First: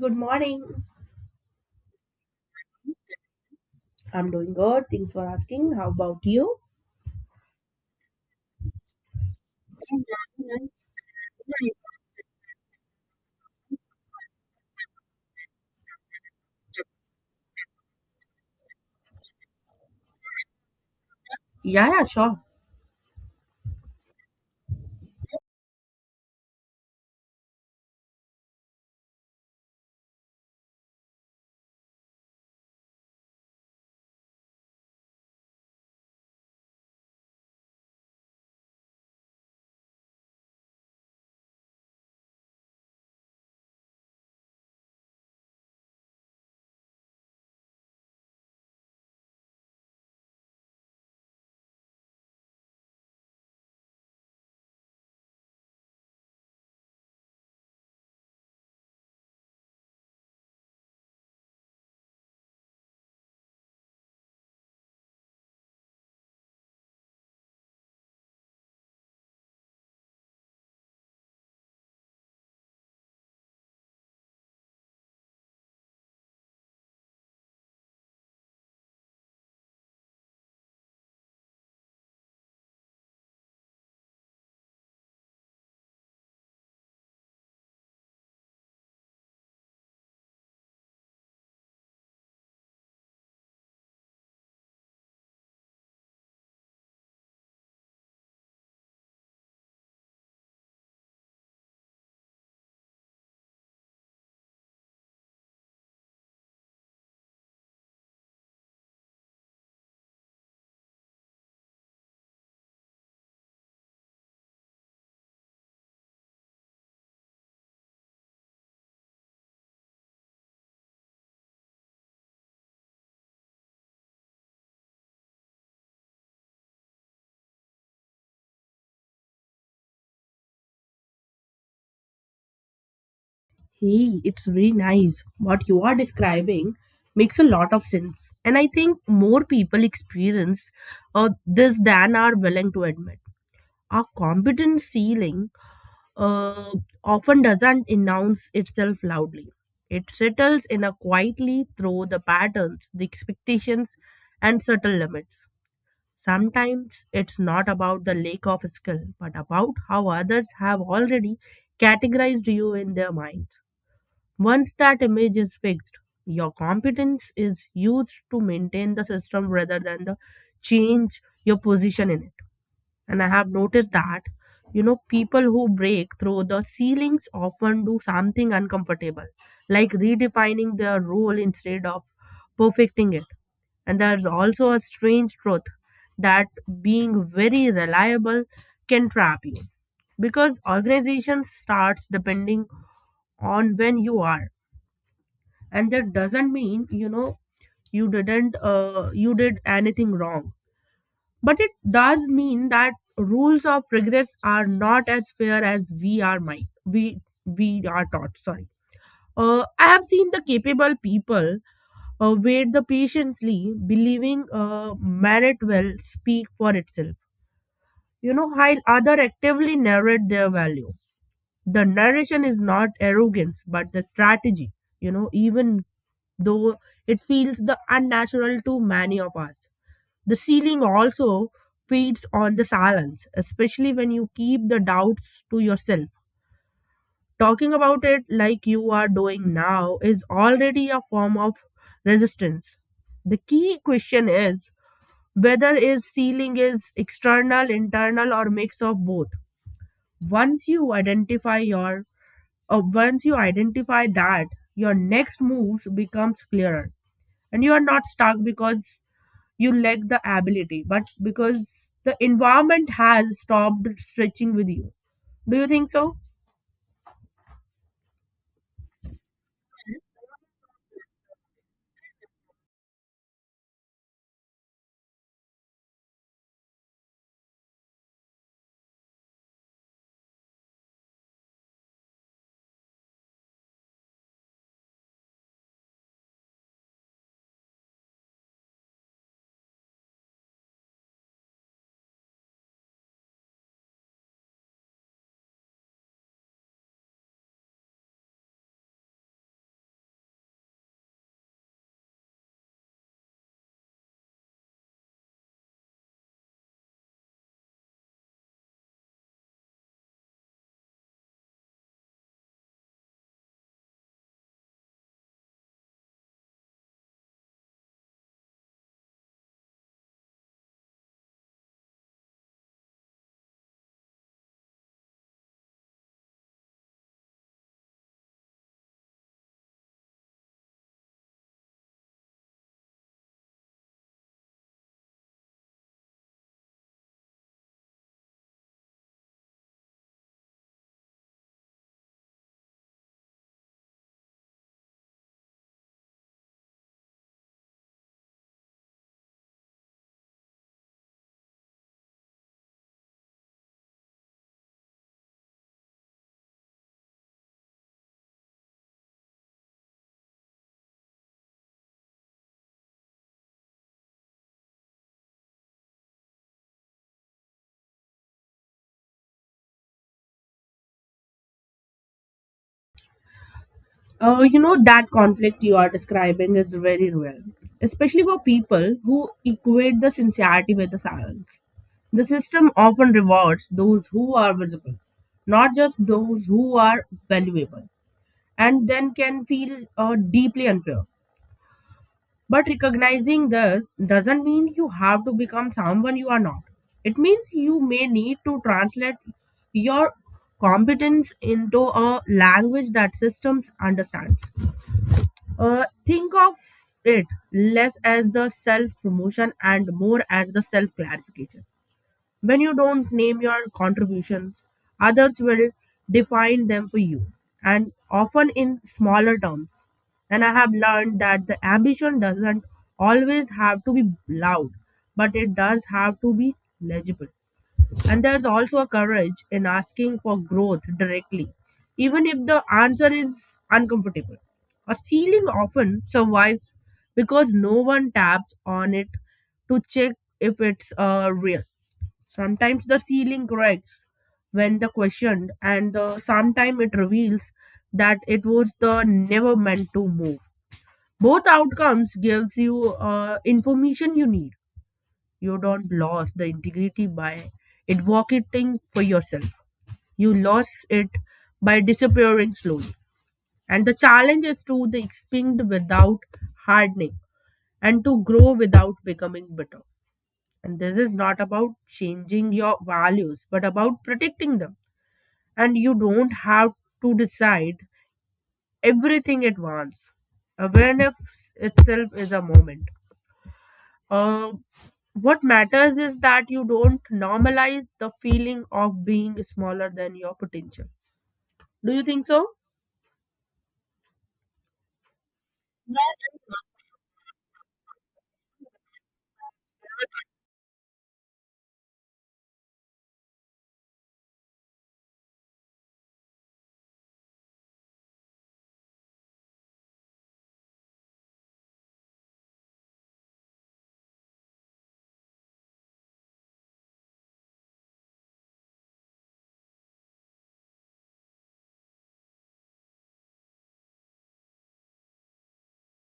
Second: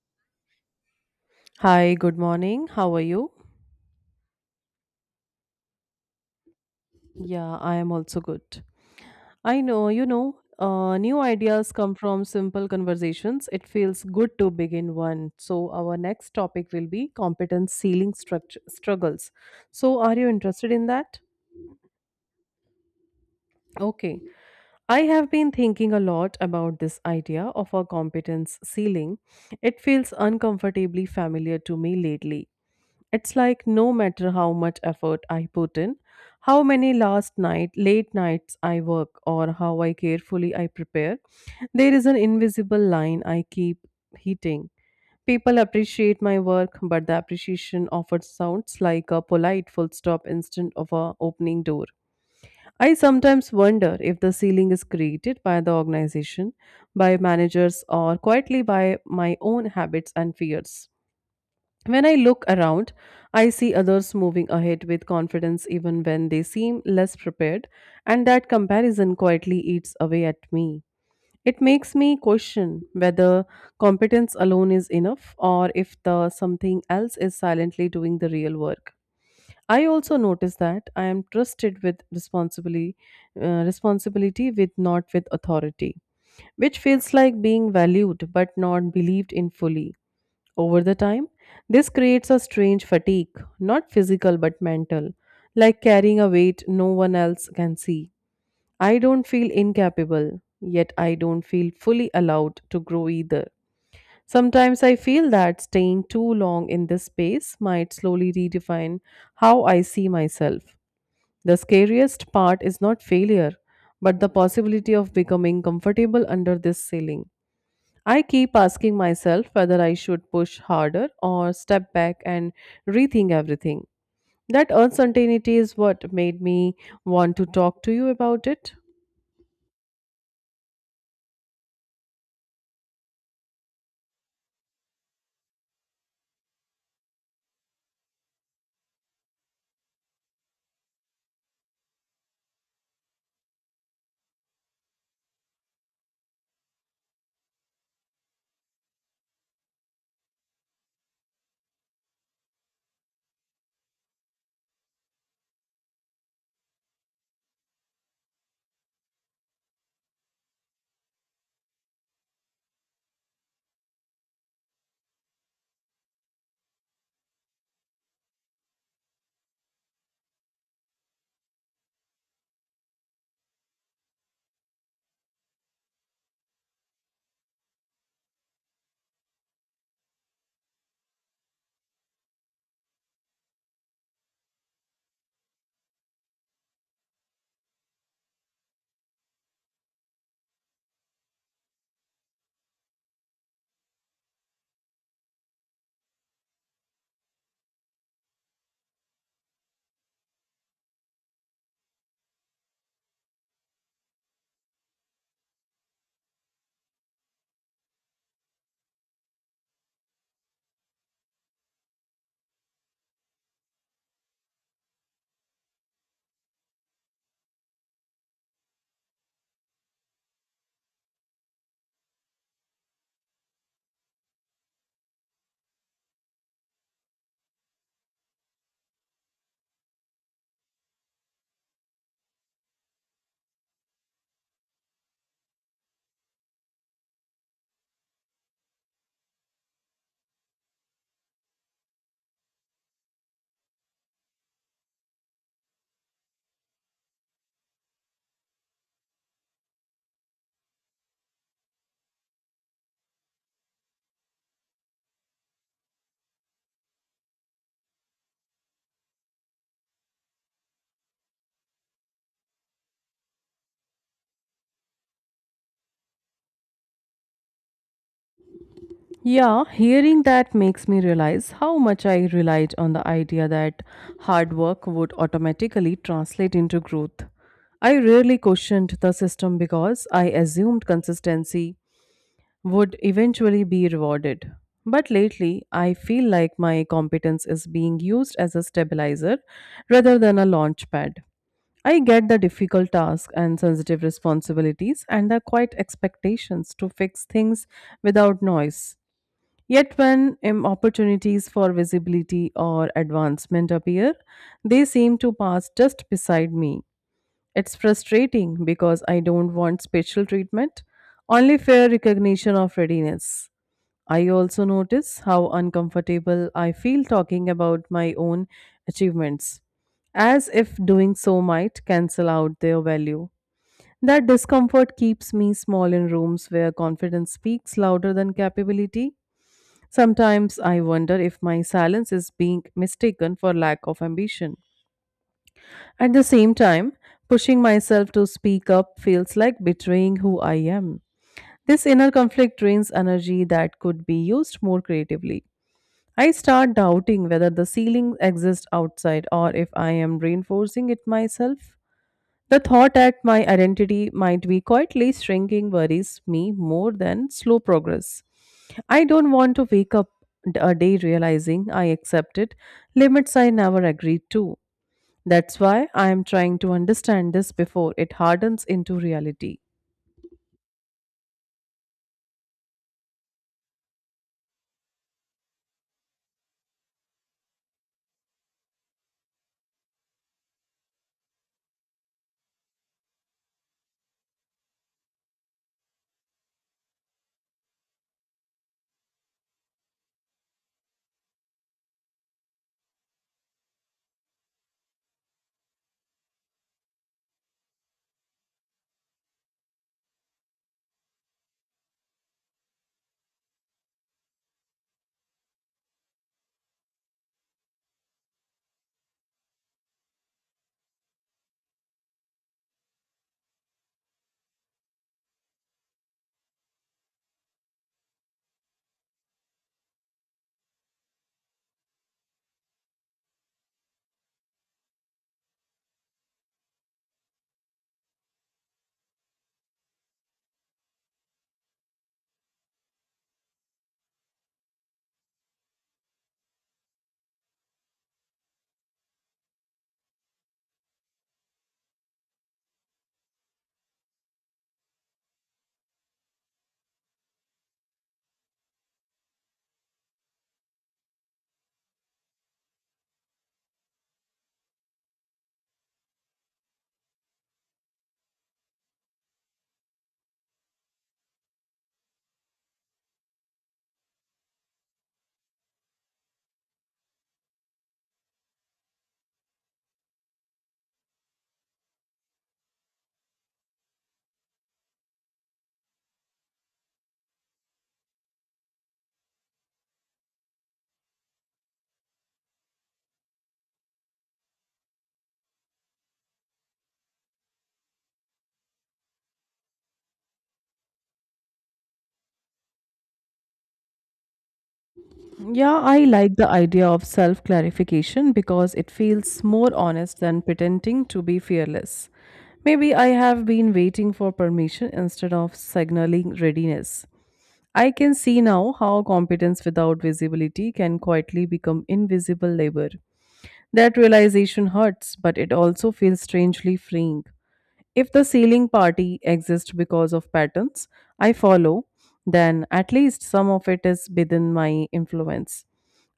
Good morning. Hi, good morning. How are you? I'm doing good. Thanks for asking. How about you? Yeah, I am also good. I know, new ideas come from simple conversations. It feels good to begin one. So, our next topic will be competence ceiling structure struggles. So, are you interested in that? Yeah, sure. Okay. I have been thinking a lot about this idea of a competence ceiling. It feels uncomfortably familiar to me lately. It's like no matter how much effort I put in, how many last night, late nights I work, or how I carefully I prepare, there is an invisible line I keep hitting. People appreciate my work, but the appreciation often sounds like a polite full stop instead of a opening door. I sometimes wonder if the ceiling is created by the organization, by managers, or quietly by my own habits and fears. When I look around, I see others moving ahead with confidence even when they seem less prepared, and that comparison quietly eats away at me. It makes me question whether competence alone is enough or if the something else is silently doing the real work. I also notice that I am trusted with responsibility, responsibility with not with authority, which feels like being valued but not believed in fully. Over the time, this creates a strange fatigue, not physical but mental, like carrying a weight no one else can see. I don't feel incapable, yet I don't feel fully allowed to grow either. Sometimes I feel that staying too long in this space might slowly redefine how I see myself. The scariest part is not failure, but the possibility of becoming comfortable under this ceiling. I keep asking myself whether I should push harder or step back and rethink everything. That uncertainty is what made me want to talk to you about it. Hey, it's very nice. What you are describing makes a lot of sense. And I think more people experience this than are willing to admit. Our competence ceiling uh, often doesn't announce itself loudly. It settles in a quietly through the patterns, the expectations, and subtle limits. Sometimes it's not about the lack of skill, but about how others have already categorized you in their minds. Once that image is fixed, your competence is used to maintain the system rather than the change your position in it. And I have noticed that, you know, people who break through the ceilings often do something uncomfortable, like redefining their role instead of perfecting it. And there's also a strange truth that being very reliable can trap you because organization starts depending on when you are, and that doesn't mean you know you didn't you did anything wrong, but it does mean that rules of progress are not as fair as we are mind we are taught. Sorry. I have seen the capable people wait the patiently, believing merit will speak for itself. You know, while other actively narrate their value. The narration is not arrogance, but the strategy. You know, even though it feels the unnatural to many of us. The ceiling also feeds on the silence, especially when you keep the doubts to yourself. Talking about it like you are doing now is already a form of resistance. The key question is whether is ceiling is external, internal, or mix of both. Once you identify your Once you identify that, your next moves becomes clearer, and you are not stuck because you lack the ability but because the environment has stopped stretching with you. Do you think so? Yeah, hearing that makes me realize how much I relied on the idea that hard work would automatically translate into growth. I rarely questioned the system because I assumed consistency would eventually be rewarded. But lately, I feel like my competence is being used as a stabilizer rather than a launch pad. I get the difficult tasks and sensitive responsibilities and the quiet expectations to fix things without noise. Yet, when opportunities for visibility or advancement appear, they seem to pass just beside me. It's frustrating because I don't want special treatment, only fair recognition of readiness. I also notice how uncomfortable I feel talking about my own achievements, as if doing so might cancel out their value. That discomfort keeps me small in rooms where confidence speaks louder than capability. Sometimes I wonder if my silence is being mistaken for lack of ambition. At the same time, pushing myself to speak up feels like betraying who I am. This inner conflict drains energy that could be used more creatively. I start doubting whether the ceiling exists outside or if I am reinforcing it myself. The thought that my identity might be quietly shrinking worries me more than slow progress. I don't want to wake up a day realizing I accepted limits I never agreed to. That's why I am trying to understand this before it hardens into reality. You know that conflict you are describing is very real, especially for people who equate the sincerity with the silence. The system often rewards those who are visible, not just those who are valuable, and then can feel deeply unfair. But recognizing this doesn't mean you have to become someone you are not. It means you may need to translate your competence into a language that systems understands. Think of it less as the self promotion and more as the self clarification. When you don't name your contributions, others will define them for you, and often in smaller terms. And I have learned that the ambition doesn't always have to be loud, but it does have to be legible. And there's also a courage in asking for growth directly, even if the answer is uncomfortable. A ceiling often survives because no one taps on it to check if it's real. Sometimes the ceiling cracks when the questioned, and the sometimes it reveals that it was the never meant to move. Both outcomes gives you information you need. You don't lose the integrity by advocating for yourself. You lost it by disappearing slowly. And the challenge is to the expand without hardening, and to grow without becoming bitter. And this is not about changing your values, but about protecting them. And you don't have to decide everything at once. Awareness itself is a moment. Uh, what matters is that you don't normalize the feeling of being smaller than your potential. Do you think so? Yeah, I Well. like the idea of self clarification because it feels more honest than pretending to be fearless. Maybe I have been waiting for permission instead of signaling readiness. I can see now how competence without visibility can quietly become invisible labor. That realization hurts, but it also feels strangely freeing. If the ceiling party exists because of patterns I follow, then at least some of it is within my influence.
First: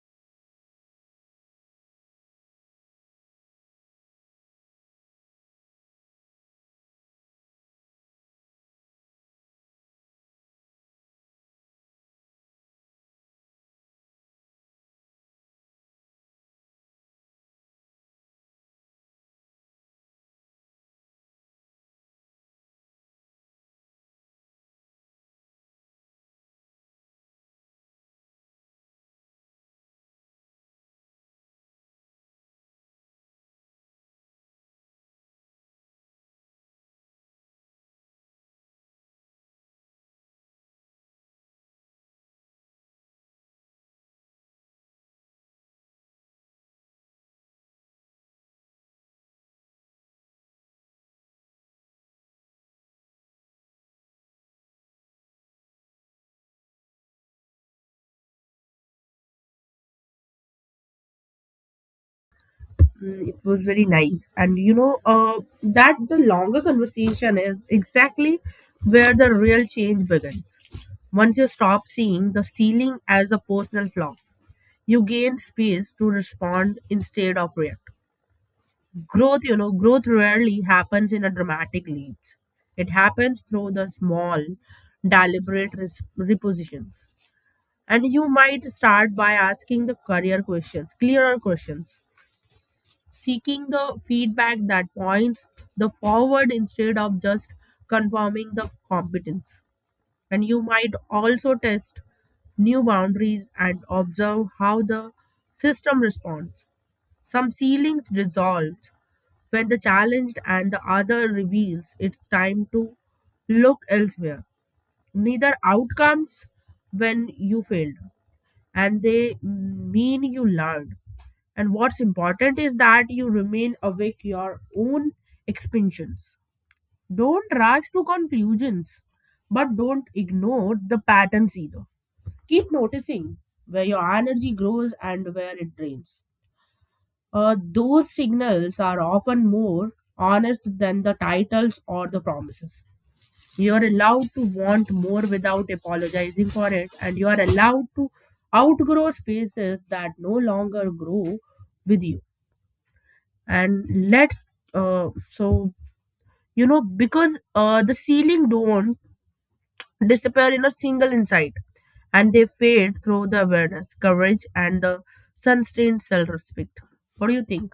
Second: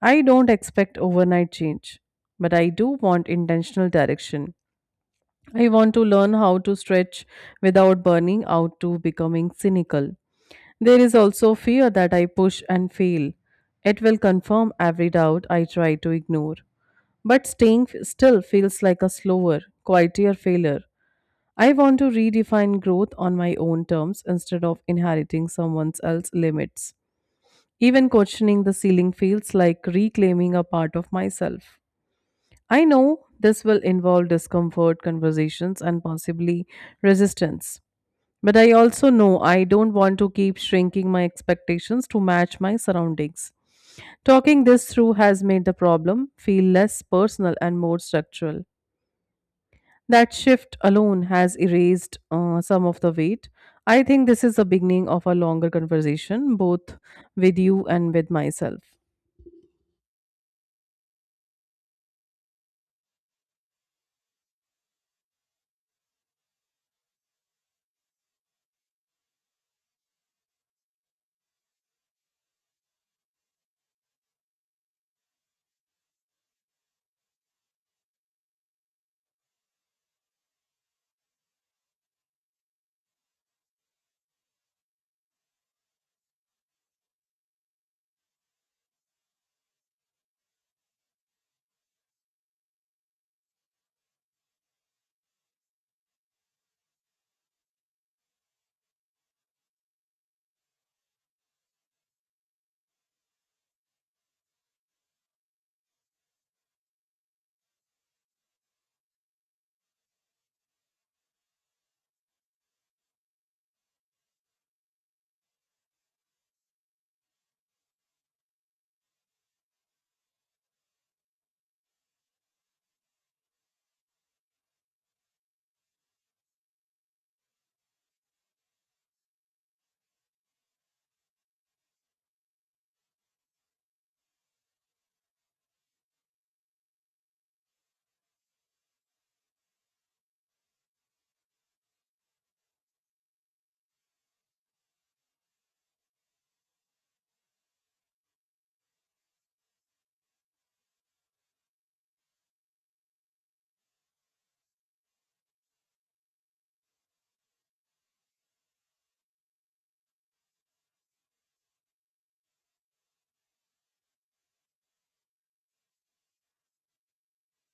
I don't expect overnight change, but I do want intentional direction. I want to learn how to stretch without burning out to becoming cynical. There is also fear that I push and fail. It will confirm every doubt I try to ignore. But still feels like a slower, quieter failure. I want to redefine growth on my own terms instead of inheriting someone else's limits. Even questioning the ceiling feels like reclaiming a part of myself. I know this will involve discomfort, conversations, and possibly resistance. But I also know I don't want to keep shrinking my expectations to match my surroundings. Talking this through has made the problem feel less personal and more structural. That shift alone has erased some of the weight. I think this is the beginning of a longer conversation, both with you and with myself. Mm, it was very nice. And you know, that the longer conversation is exactly where the real change begins. Once you stop seeing the ceiling as a personal flaw, you gain space to respond instead of react. Growth, you know, growth rarely happens in a dramatic leap. It happens through the small, deliberate repositions. And you might start by asking the career questions, clearer questions, seeking the feedback that points the forward instead of just confirming the competence. And you might also test new boundaries and observe how the system responds. Some ceilings dissolve when the challenged, and the other reveals it's time to look elsewhere. Neither outcomes when you failed and they mean you learned. And what's important is that you remain awake your own expansions. Don't rush to conclusions, but don't ignore the patterns either. Keep noticing where your energy grows and where it drains. Those signals are often more honest than the titles or the promises. You're allowed to want more without apologizing for it, and you are allowed to outgrow spaces that no longer grow with you. And let's so you know because the ceiling don't disappear in a single insight, and they fade through the awareness courage, and the sun-stained self-respect. What do you think?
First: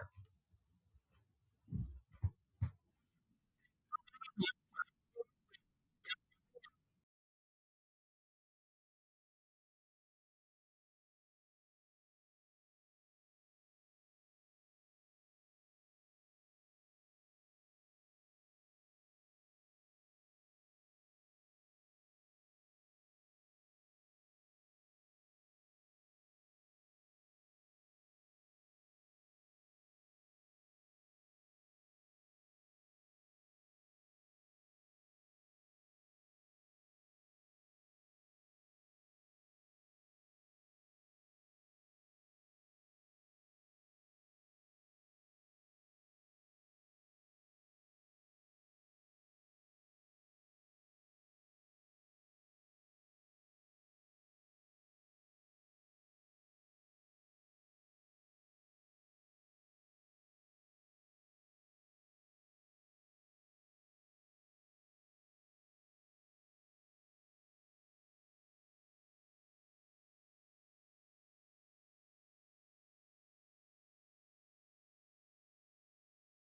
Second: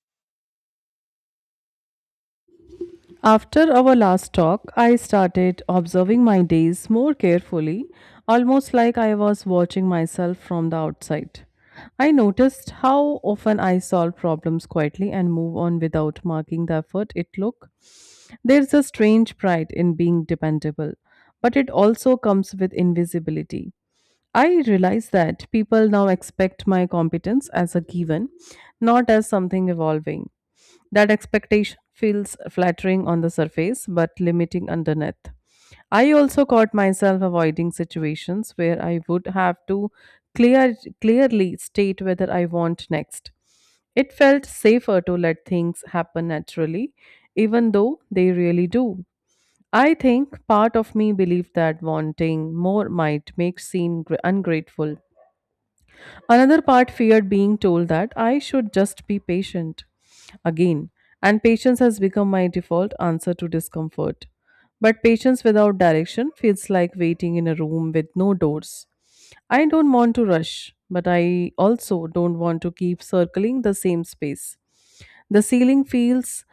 After our last talk, I started observing my days more carefully, almost like I was watching myself from the outside. I noticed how often I solve problems quietly and move on without marking the effort it took. There's a strange pride in being dependable, but it also comes with invisibility. I realize that people now expect my competence as a given, not as something evolving. That expectation feels flattering on the surface but limiting underneath. I also caught myself avoiding situations where I would have to clearly state whether I want next. It felt safer to let things happen naturally, even though they really do. I think part of me believed that wanting more might make ungrateful. Another part feared being told that I should just be patient again, and patience has become my default answer to discomfort. But patience without direction feels like waiting in a room with no doors. I don't want to rush, but I also don't want to keep circling the same space. The ceiling feels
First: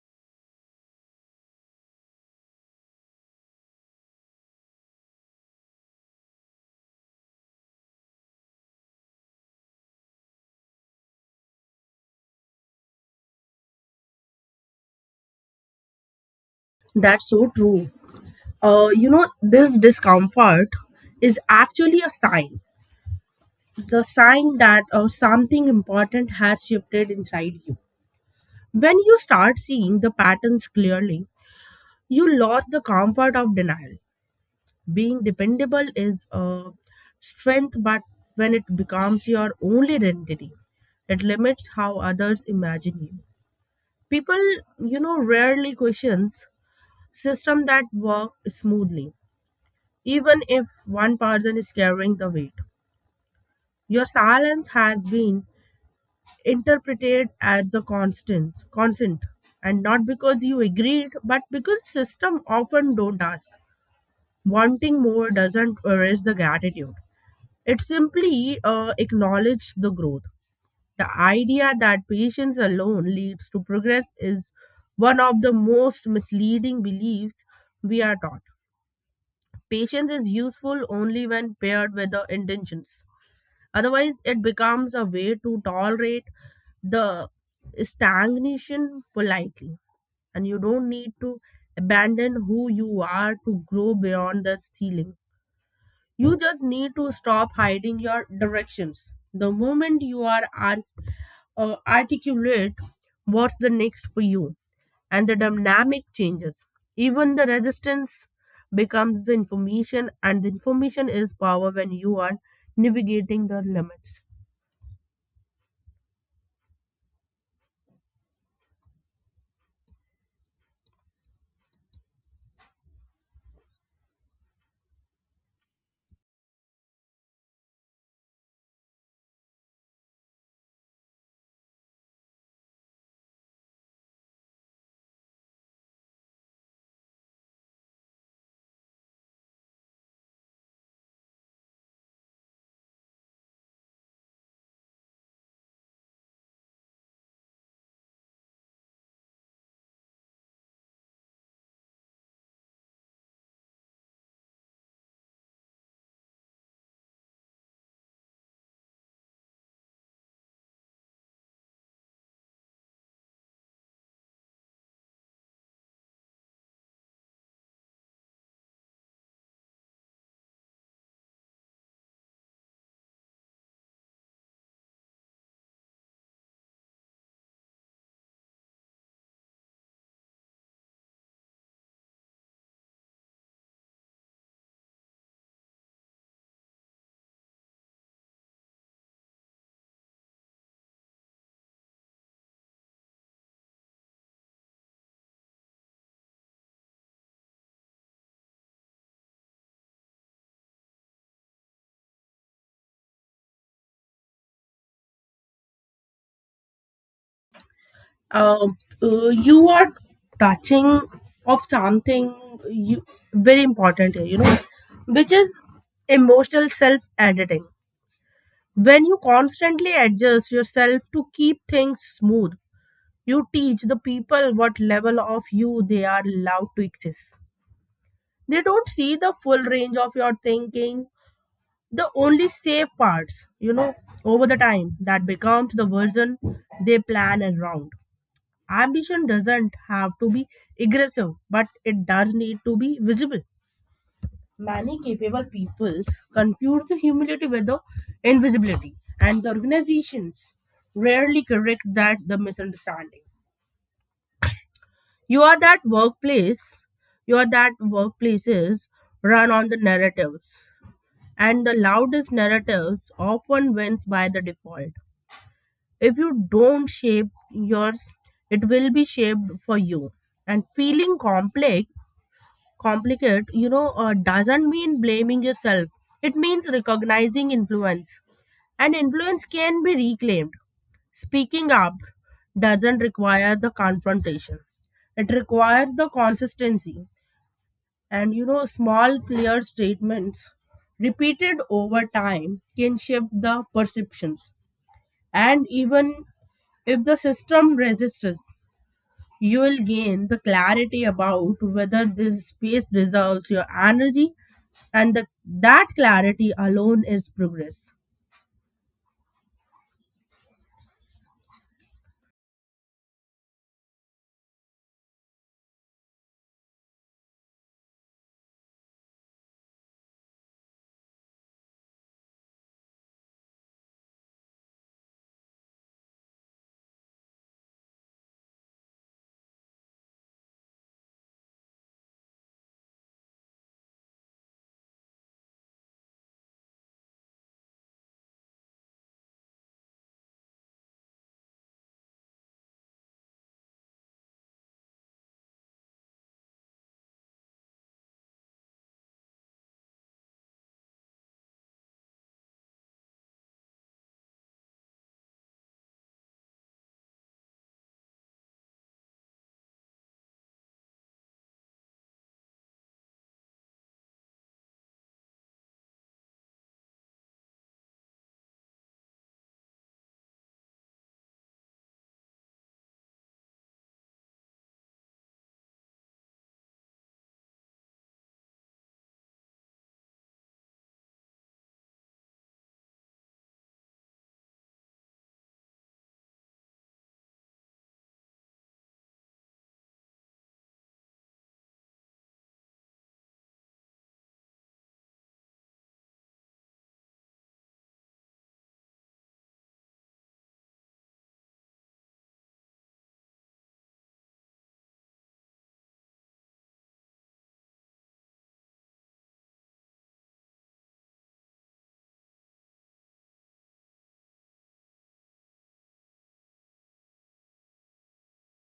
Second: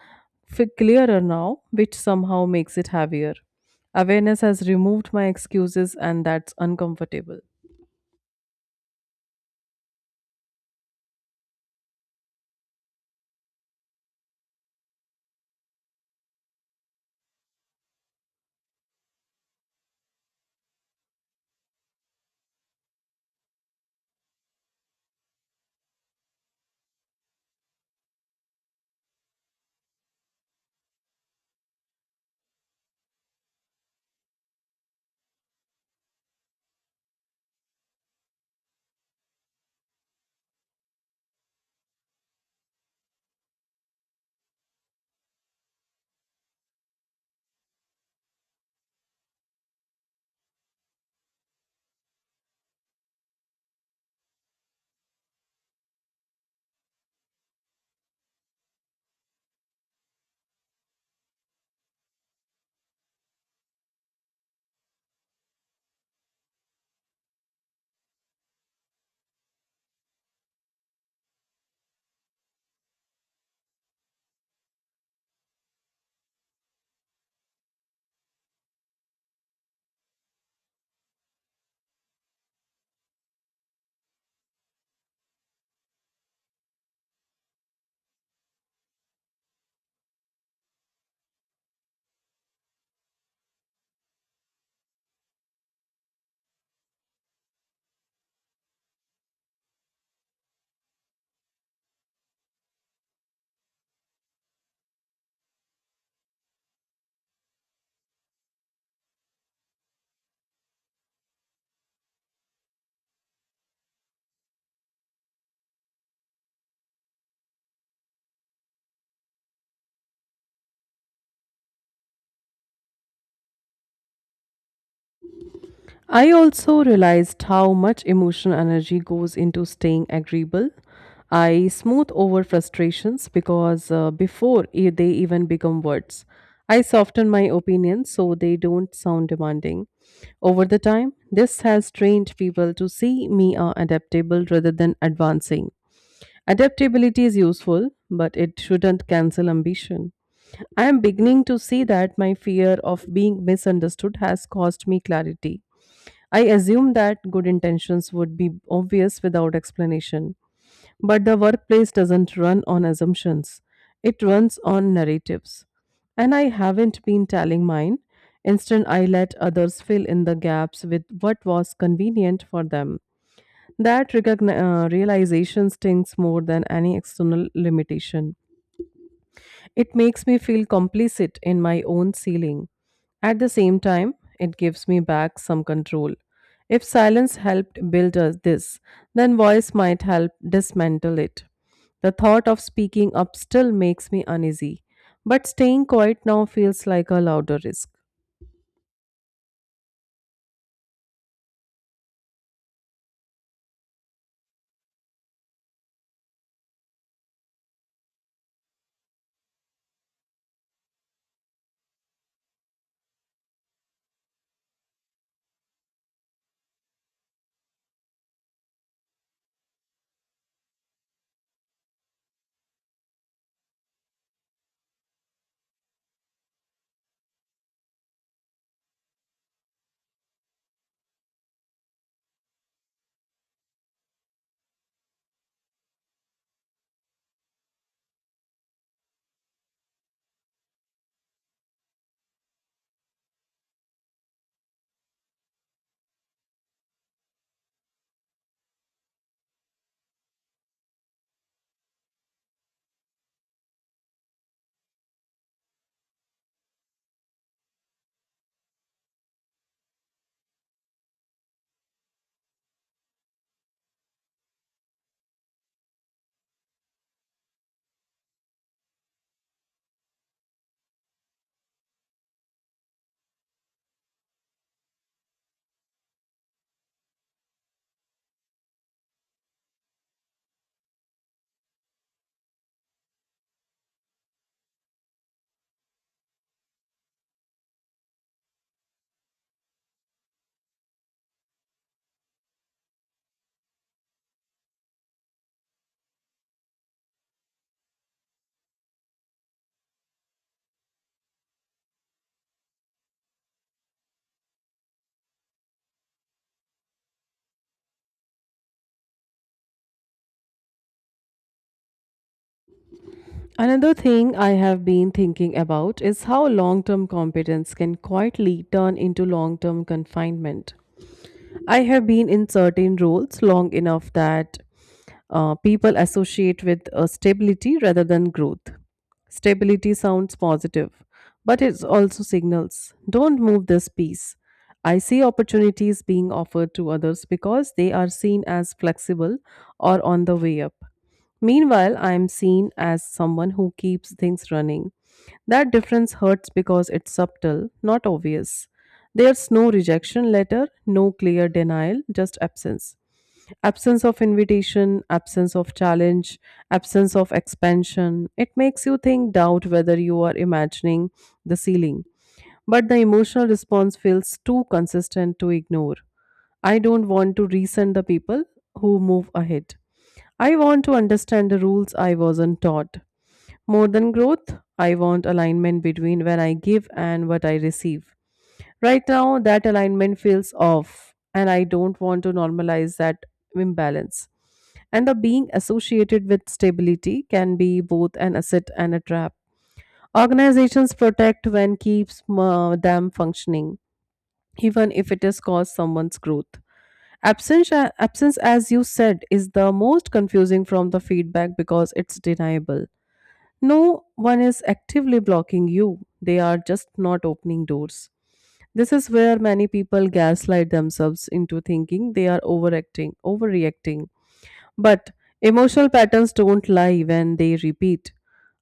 clearer now, which somehow makes it heavier. Awareness has removed my excuses, and that's uncomfortable. That's so true. You know, this discomfort is actually a sign, the sign that something important has shifted inside you. When you start seeing the patterns clearly, you lost the comfort of denial. Being dependable is a strength, but when it becomes your only identity, it limits how others imagine you. People, you know, rarely questions system that work smoothly, even if one person is carrying the weight. Your silence has been interpreted as the constant, and not because you agreed, but because system often don't ask. Wanting more doesn't erase the gratitude. It simply acknowledged the growth. The idea that patience alone leads to progress is one of the most misleading beliefs we are taught. Patience is useful only when paired with the intentions. Otherwise, it becomes a way to tolerate the stagnation politely. And you don't need to abandon who you are to grow beyond the ceiling. You just need to stop hiding your directions. The moment you articulate what's the next for you, and the dynamic changes. Even the resistance becomes the information, and the information is power when you are navigating the limits. I also realized how much emotional energy goes into staying agreeable. I smooth over frustrations because before e- they even become words, I soften my opinions so they don't sound demanding. Over the time, this has trained people to see me as adaptable rather than advancing. Adaptability is useful, but it shouldn't cancel ambition. I am beginning to see that my fear of being misunderstood has cost me clarity. I assume that good intentions would be obvious without explanation, but the workplace doesn't run on assumptions, it runs on narratives. And I haven't been telling mine. Instead, I let others fill in the gaps with what was convenient for them. That realization stings more than any external limitation. It makes me feel complicit in my own ceiling. At the same time, it gives me back some control. If silence helped build us this, then voice might help dismantle it. The thought of speaking up still makes me uneasy, but staying quiet now feels like a louder risk. You are touching of something you very important here, you know, which is emotional self editing. When you constantly adjust yourself to keep things smooth, you teach the people what level of you they are allowed to exist. They don't see the full range of your thinking, the only safe parts, you know, over the time that becomes the version they plan around. Ambition doesn't have to be aggressive, but it does need to be visible. Many capable people confuse the humility with the invisibility, and the organizations rarely correct that the misunderstanding. You are that workplace, you are that workplaces run on the narratives, and the loudest narratives often wins by the default. If you don't shape yours, it will be shaped for you. And feeling complex complicate, you know, doesn't mean blaming yourself. It means recognizing influence. And influence can be reclaimed. Speaking up doesn't require the confrontation, it requires the consistency. And, you know, small, clear statements repeated over time can shift the perceptions. And even if the system resists, you will gain the clarity about whether this space deserves your energy, and the, that clarity alone is progress. Another thing I have been thinking about is how long term competence can quietly turn into long term confinement. I have been in certain roles long enough that people associate with stability rather than growth. Stability sounds positive, but it also signals don't move this piece. I see opportunities being offered to others because they are seen as flexible or on the way up. Meanwhile, I am seen as someone who keeps things running. That difference hurts because it's subtle, not obvious. There's no rejection letter, no clear denial, just absence. Absence of invitation, absence of challenge, absence of expansion. It makes you think, doubt whether you are imagining the ceiling. But the emotional response feels too consistent to ignore. I don't want to resent the people who move ahead. I want to understand the rules I wasn't taught. More than growth, I want alignment between when I give and what I receive. Right now, that alignment feels off, and I don't want to normalize that imbalance. And the being associated with stability can be both an asset and a trap. Organizations protect when keeps them functioning, even if it has caused someone's growth. Absence, as you said, is the most confusing from the feedback because it's deniable, no one is actively blocking you, they are just not opening doors. This is where many people gaslight themselves into thinking they are overreacting. But emotional patterns don't lie when they repeat.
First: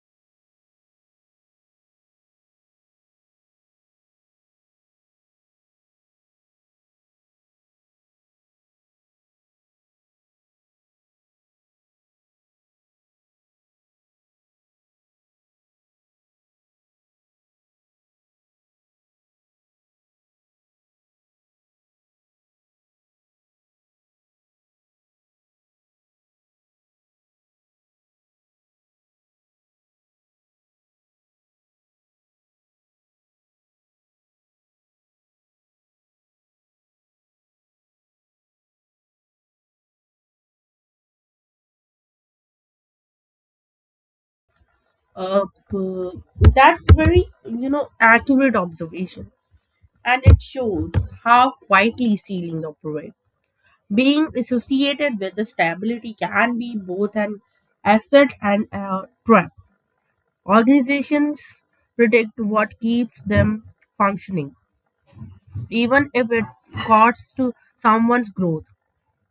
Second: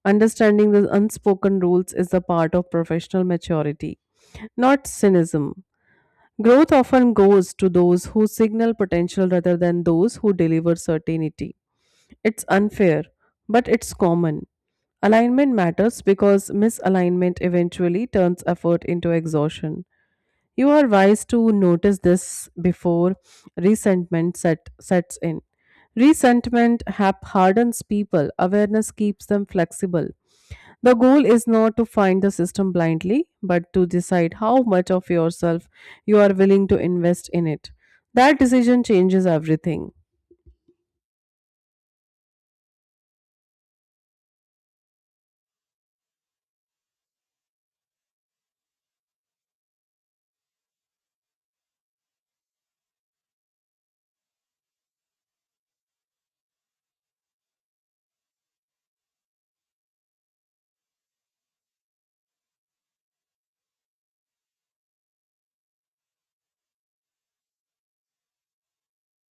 Understanding the unspoken rules is a part of professional maturity, not cynicism. Growth often goes to those who signal potential rather than those who deliver certainty. It's unfair, but it's common. Alignment matters because misalignment eventually turns effort into exhaustion. You are wise to notice this before sets in. Hardens people, awareness keeps them flexible. The goal is not to find the system blindly, but to decide how much of yourself you are willing to invest in it. That decision changes everything. Uh, p- that's very you know accurate observation, and it shows how quietly ceiling operate. Being associated with the stability can be both an asset and a trap. Organizations protect what keeps them functioning even if it costs to someone's growth.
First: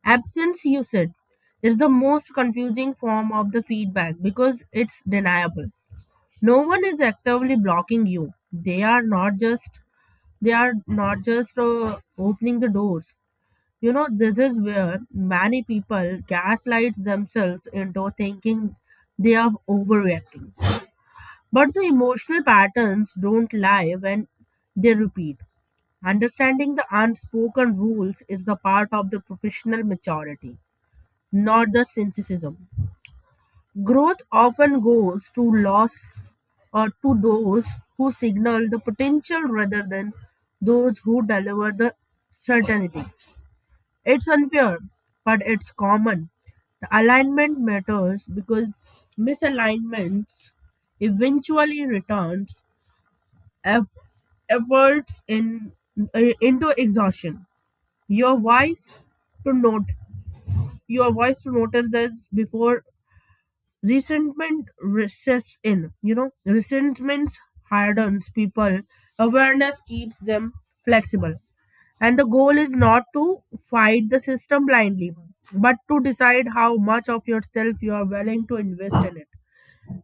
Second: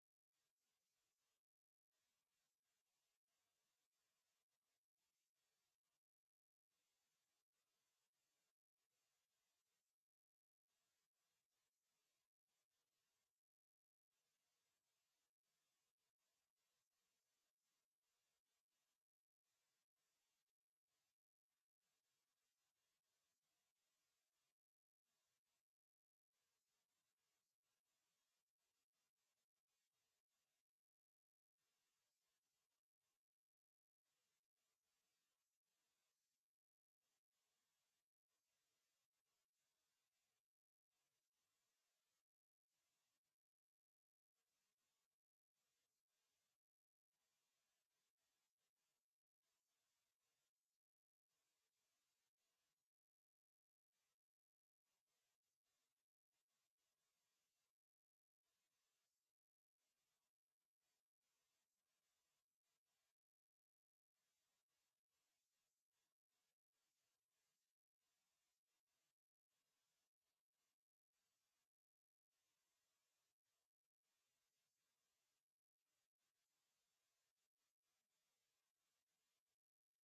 Absence, you said, is the most confusing form of the feedback because it's deniable. No one is actively blocking you. They are not just they are not just opening the doors. You know, this is where many people gaslight themselves into thinking they are overreacting. But the emotional patterns don't lie when they repeat. Understanding the unspoken rules is the part of the professional maturity, not the cynicism. Growth often goes to loss or to those who signal the potential rather than those who deliver the certainty. It's unfair, but it's common. The alignment matters because misalignments eventually returns eff- efforts in into exhaustion. Your voice to note your voice to notice this before resentment recesses in. You know, resentment hardens people. Awareness keeps them flexible. And the goal is not to fight the system blindly, but to decide how much of yourself you are willing to invest in it.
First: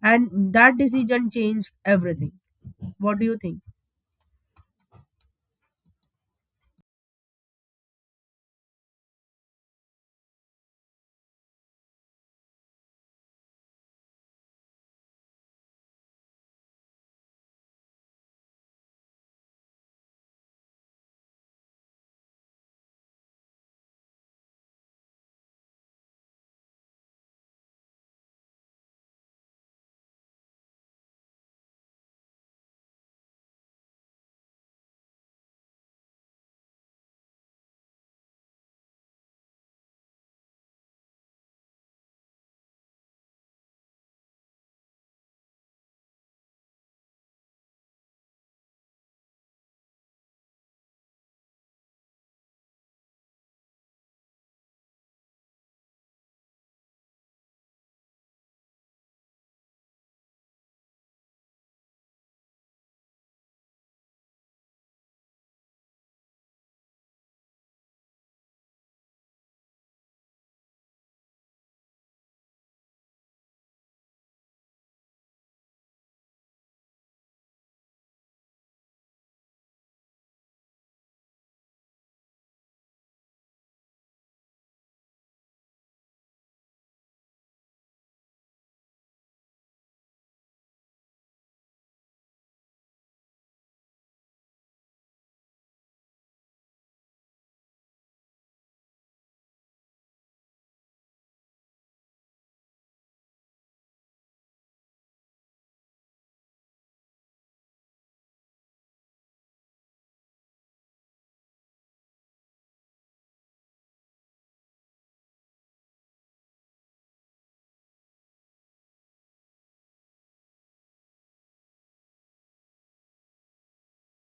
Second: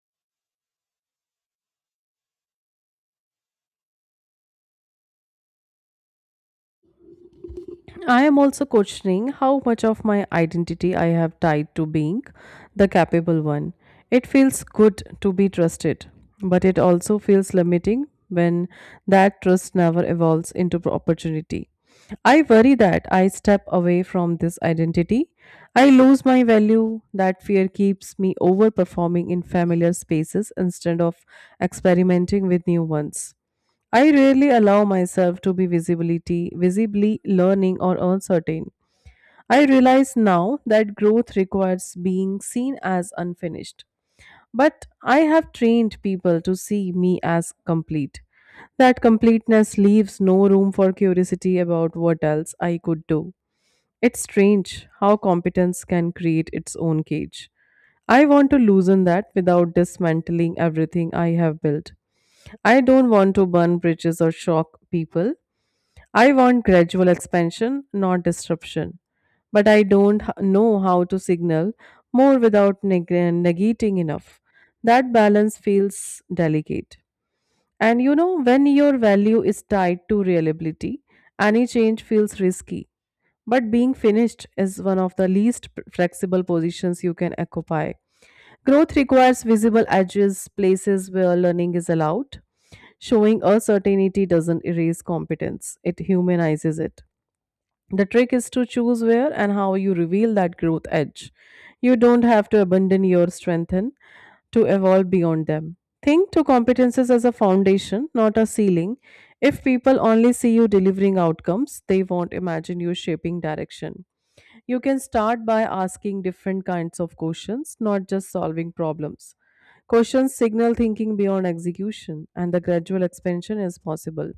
And that decision changed everything. What do you think? I am also questioning how much of my identity I have tied to being the capable one. It feels good to be trusted, but it also feels limiting when that trust never evolves into opportunity. I worry that I step away from this identity. I lose my value. That fear keeps me overperforming in familiar spaces instead of experimenting with new ones. I rarely allow myself to be visibly learning or uncertain. I realize now that growth requires being seen as unfinished. But I have trained people to see me as complete. That completeness leaves no room for curiosity about what else I could do. It's strange how competence can create its own cage. I want to loosen that without dismantling everything I have built. I don't want to burn bridges or shock people. I want gradual expansion, not disruption. But I don't know how to signal more without negating enough. That balance feels delicate. And you know, when your value is tied to reliability, any change feels risky. But being finished is one of the least flexible positions you can occupy. Growth requires visible edges, places where learning is allowed. Showing uncertainty doesn't erase competence, it humanizes it. The trick is to choose where and how you reveal that growth edge. You don't have to abandon your strengthen to evolve beyond them. Think to competences as a foundation, not a ceiling. If people only see you delivering outcomes, they won't imagine you shaping direction. You can start by asking different kinds of questions, not just solving problems. Questions signal thinking beyond execution, and the gradual expansion is possible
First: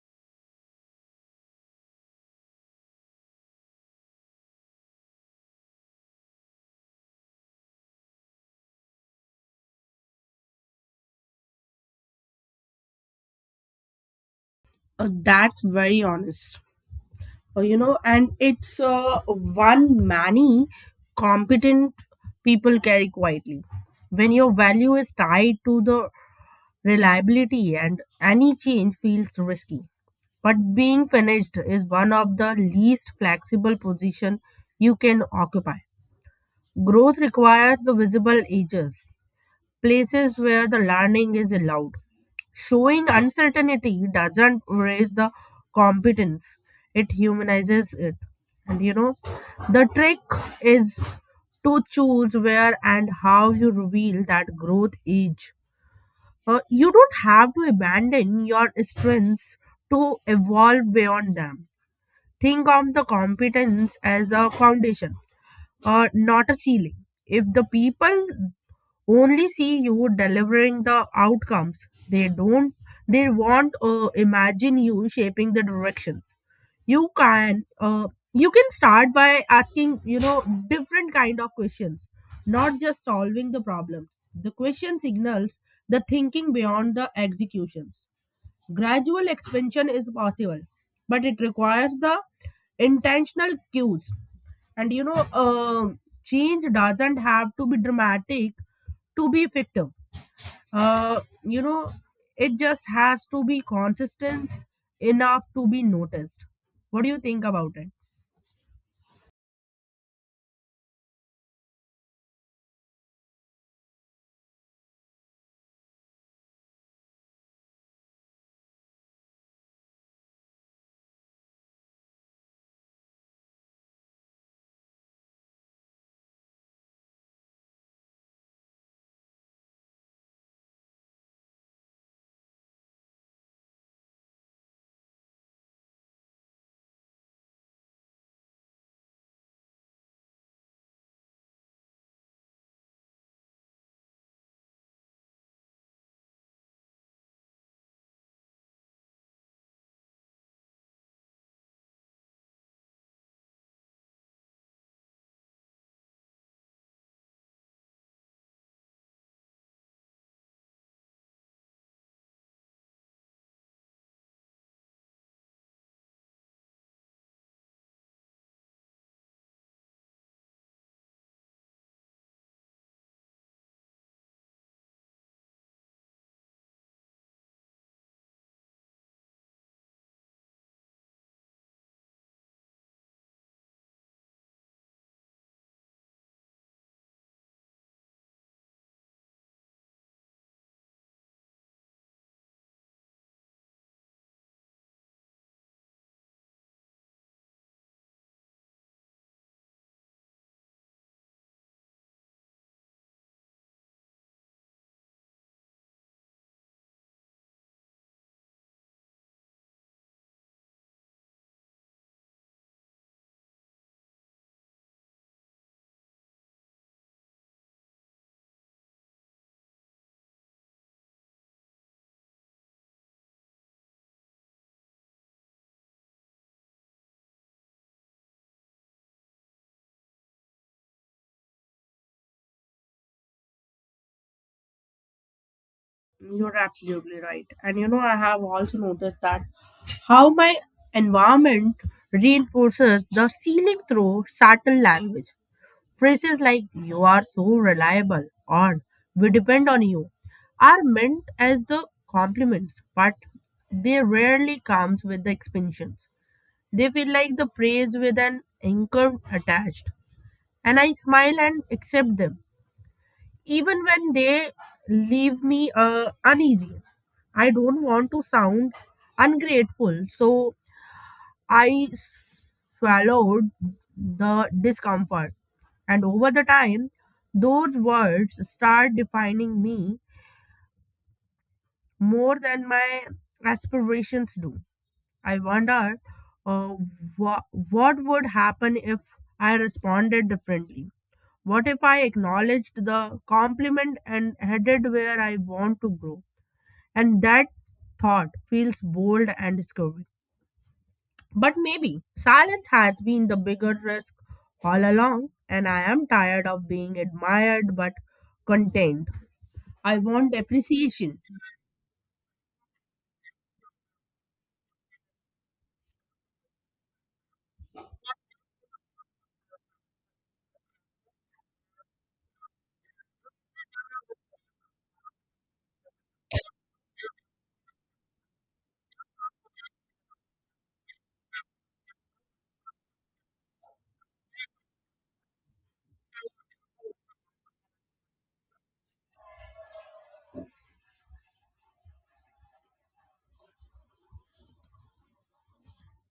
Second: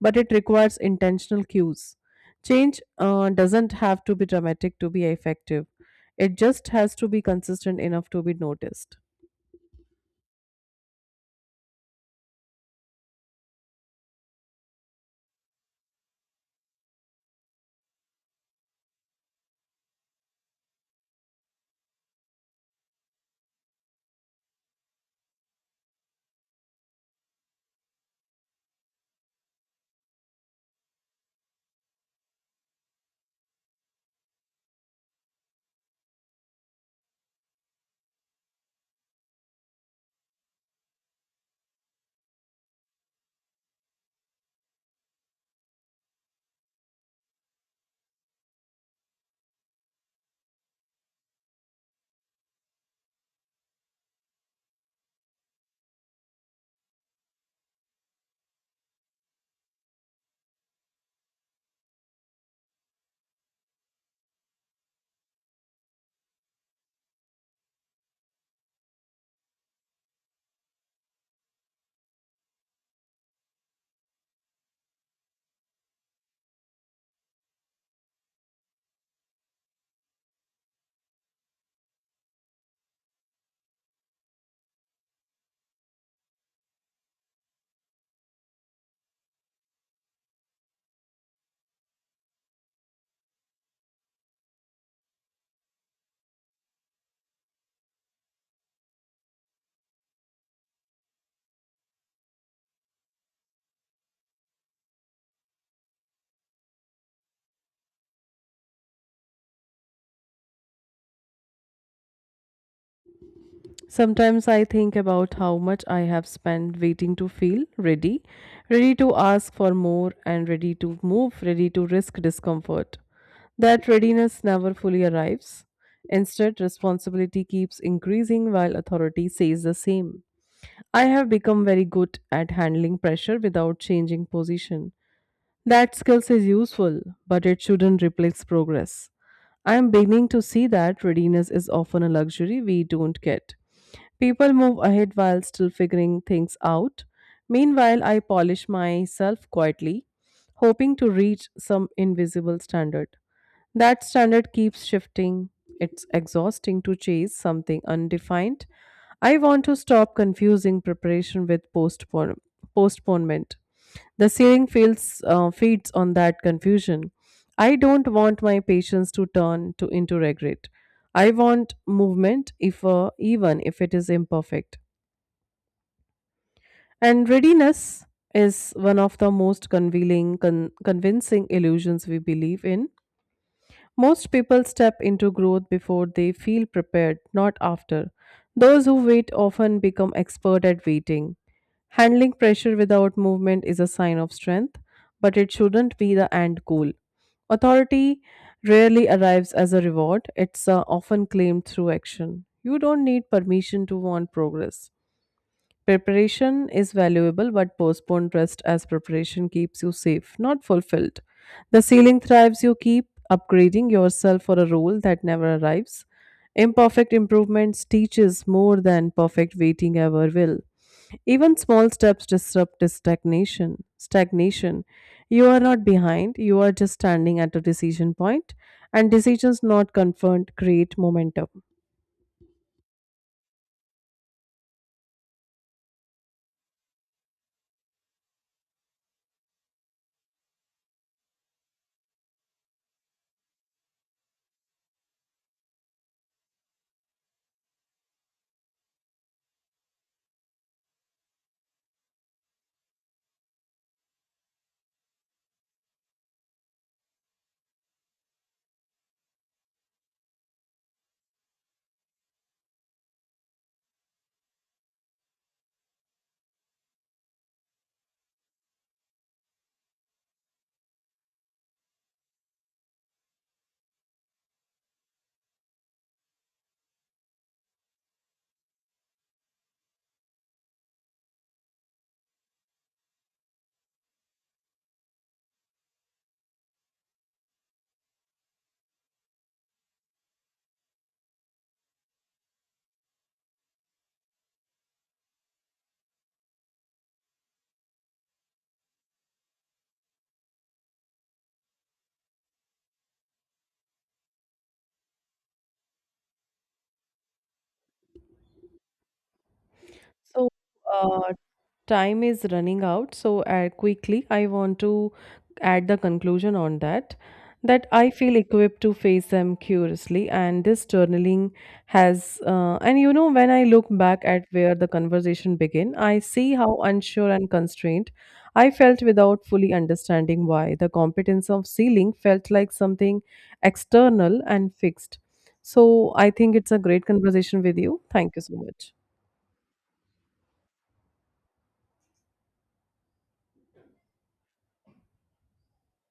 but it requires intentional cues. Change doesn't have to be dramatic to be effective, it just has to be consistent enough to be noticed. That's very honest. You know, and it's one many competent people carry quietly. When your value is tied to the reliability and any change feels risky, but being finished is one of the least flexible position you can occupy. Growth requires the visible edges, places where the learning is allowed. Showing uncertainty doesn't raise the competence, it humanizes it. And you know, the trick is to choose where and how you reveal that growth age. You don't have to abandon your strengths to evolve beyond them. Think of the competence as a foundation, not a ceiling. If the people only see you delivering the outcomes. They don't, They want imagine you shaping the directions. You can, uh, you can start by asking, you know, different kind of questions, not just solving the problems. The question signals the thinking beyond the executions. Gradual expansion is possible, but it requires the intentional cues. And you know, change doesn't have to be dramatic to be effective. You know, it just has to be consistent enough to be noticed. What do you think about it? Sometimes I think about how much I have spent waiting to feel ready, ready to ask for more, and ready to move, ready to risk discomfort. That readiness never fully arrives. Instead, responsibility keeps increasing while authority says the same. I have become very good at handling pressure without changing position. That skill is useful, but it shouldn't replace progress. I am beginning to see that readiness is often a luxury we don't get. People move ahead while still figuring things out. Meanwhile, I polish myself quietly, hoping to reach some invisible standard. That standard keeps shifting. It's exhausting to chase something undefined. I want to stop confusing preparation with postponement. The ceiling feeds on that confusion. I don't want my patients to turn to into regret. I want movement, if even if it is imperfect. And readiness is one of the most convincing illusions we believe in most people step into growth before they feel prepared, not after. Those who wait often become expert at waiting. Handling pressure without movement is a sign of strength, but it shouldn't be the end goal. Authority rarely arrives as a reward, it's often claimed through action. You don't need permission to want progress. Preparation is valuable, but postponed rest as preparation keeps you safe, not fulfilled. The ceiling thrives, you keep upgrading yourself for a role that never arrives. Imperfect improvements teaches more than perfect waiting ever will. Even small steps disrupt this stagnation. Stagnation. You are not behind, you are just standing at a decision point, and decisions not confirmed create momentum. You're absolutely right. And you know, I have also noticed that how my environment reinforces the ceiling through subtle language. Phrases like you are so reliable or we depend on you are meant as the compliments, but they rarely comes with the expansions. They feel like the praise with an anchor attached. And I smile and accept them. Even when they leave me uneasy. I don't want to sound ungrateful, so I swallowed the discomfort. And over the time, those words start defining me more than my aspirations do. I wonder uh, what would happen if I responded differently. What if I acknowledged the compliment and headed where I want to grow? And that thought feels bold and scary. But maybe silence has been the bigger risk all along, and I am tired of being admired but content. I want So, appreciation. uh, Time is running out. Quickly, I want to add the conclusion on that that I feel equipped to face them curiously. And this journaling has, and you know, when I look back at where the conversation began, I see how unsure and constrained I felt without fully understanding why. The competence of sealing felt like something external and fixed. So, I think it's a great conversation with you. Thank you so much.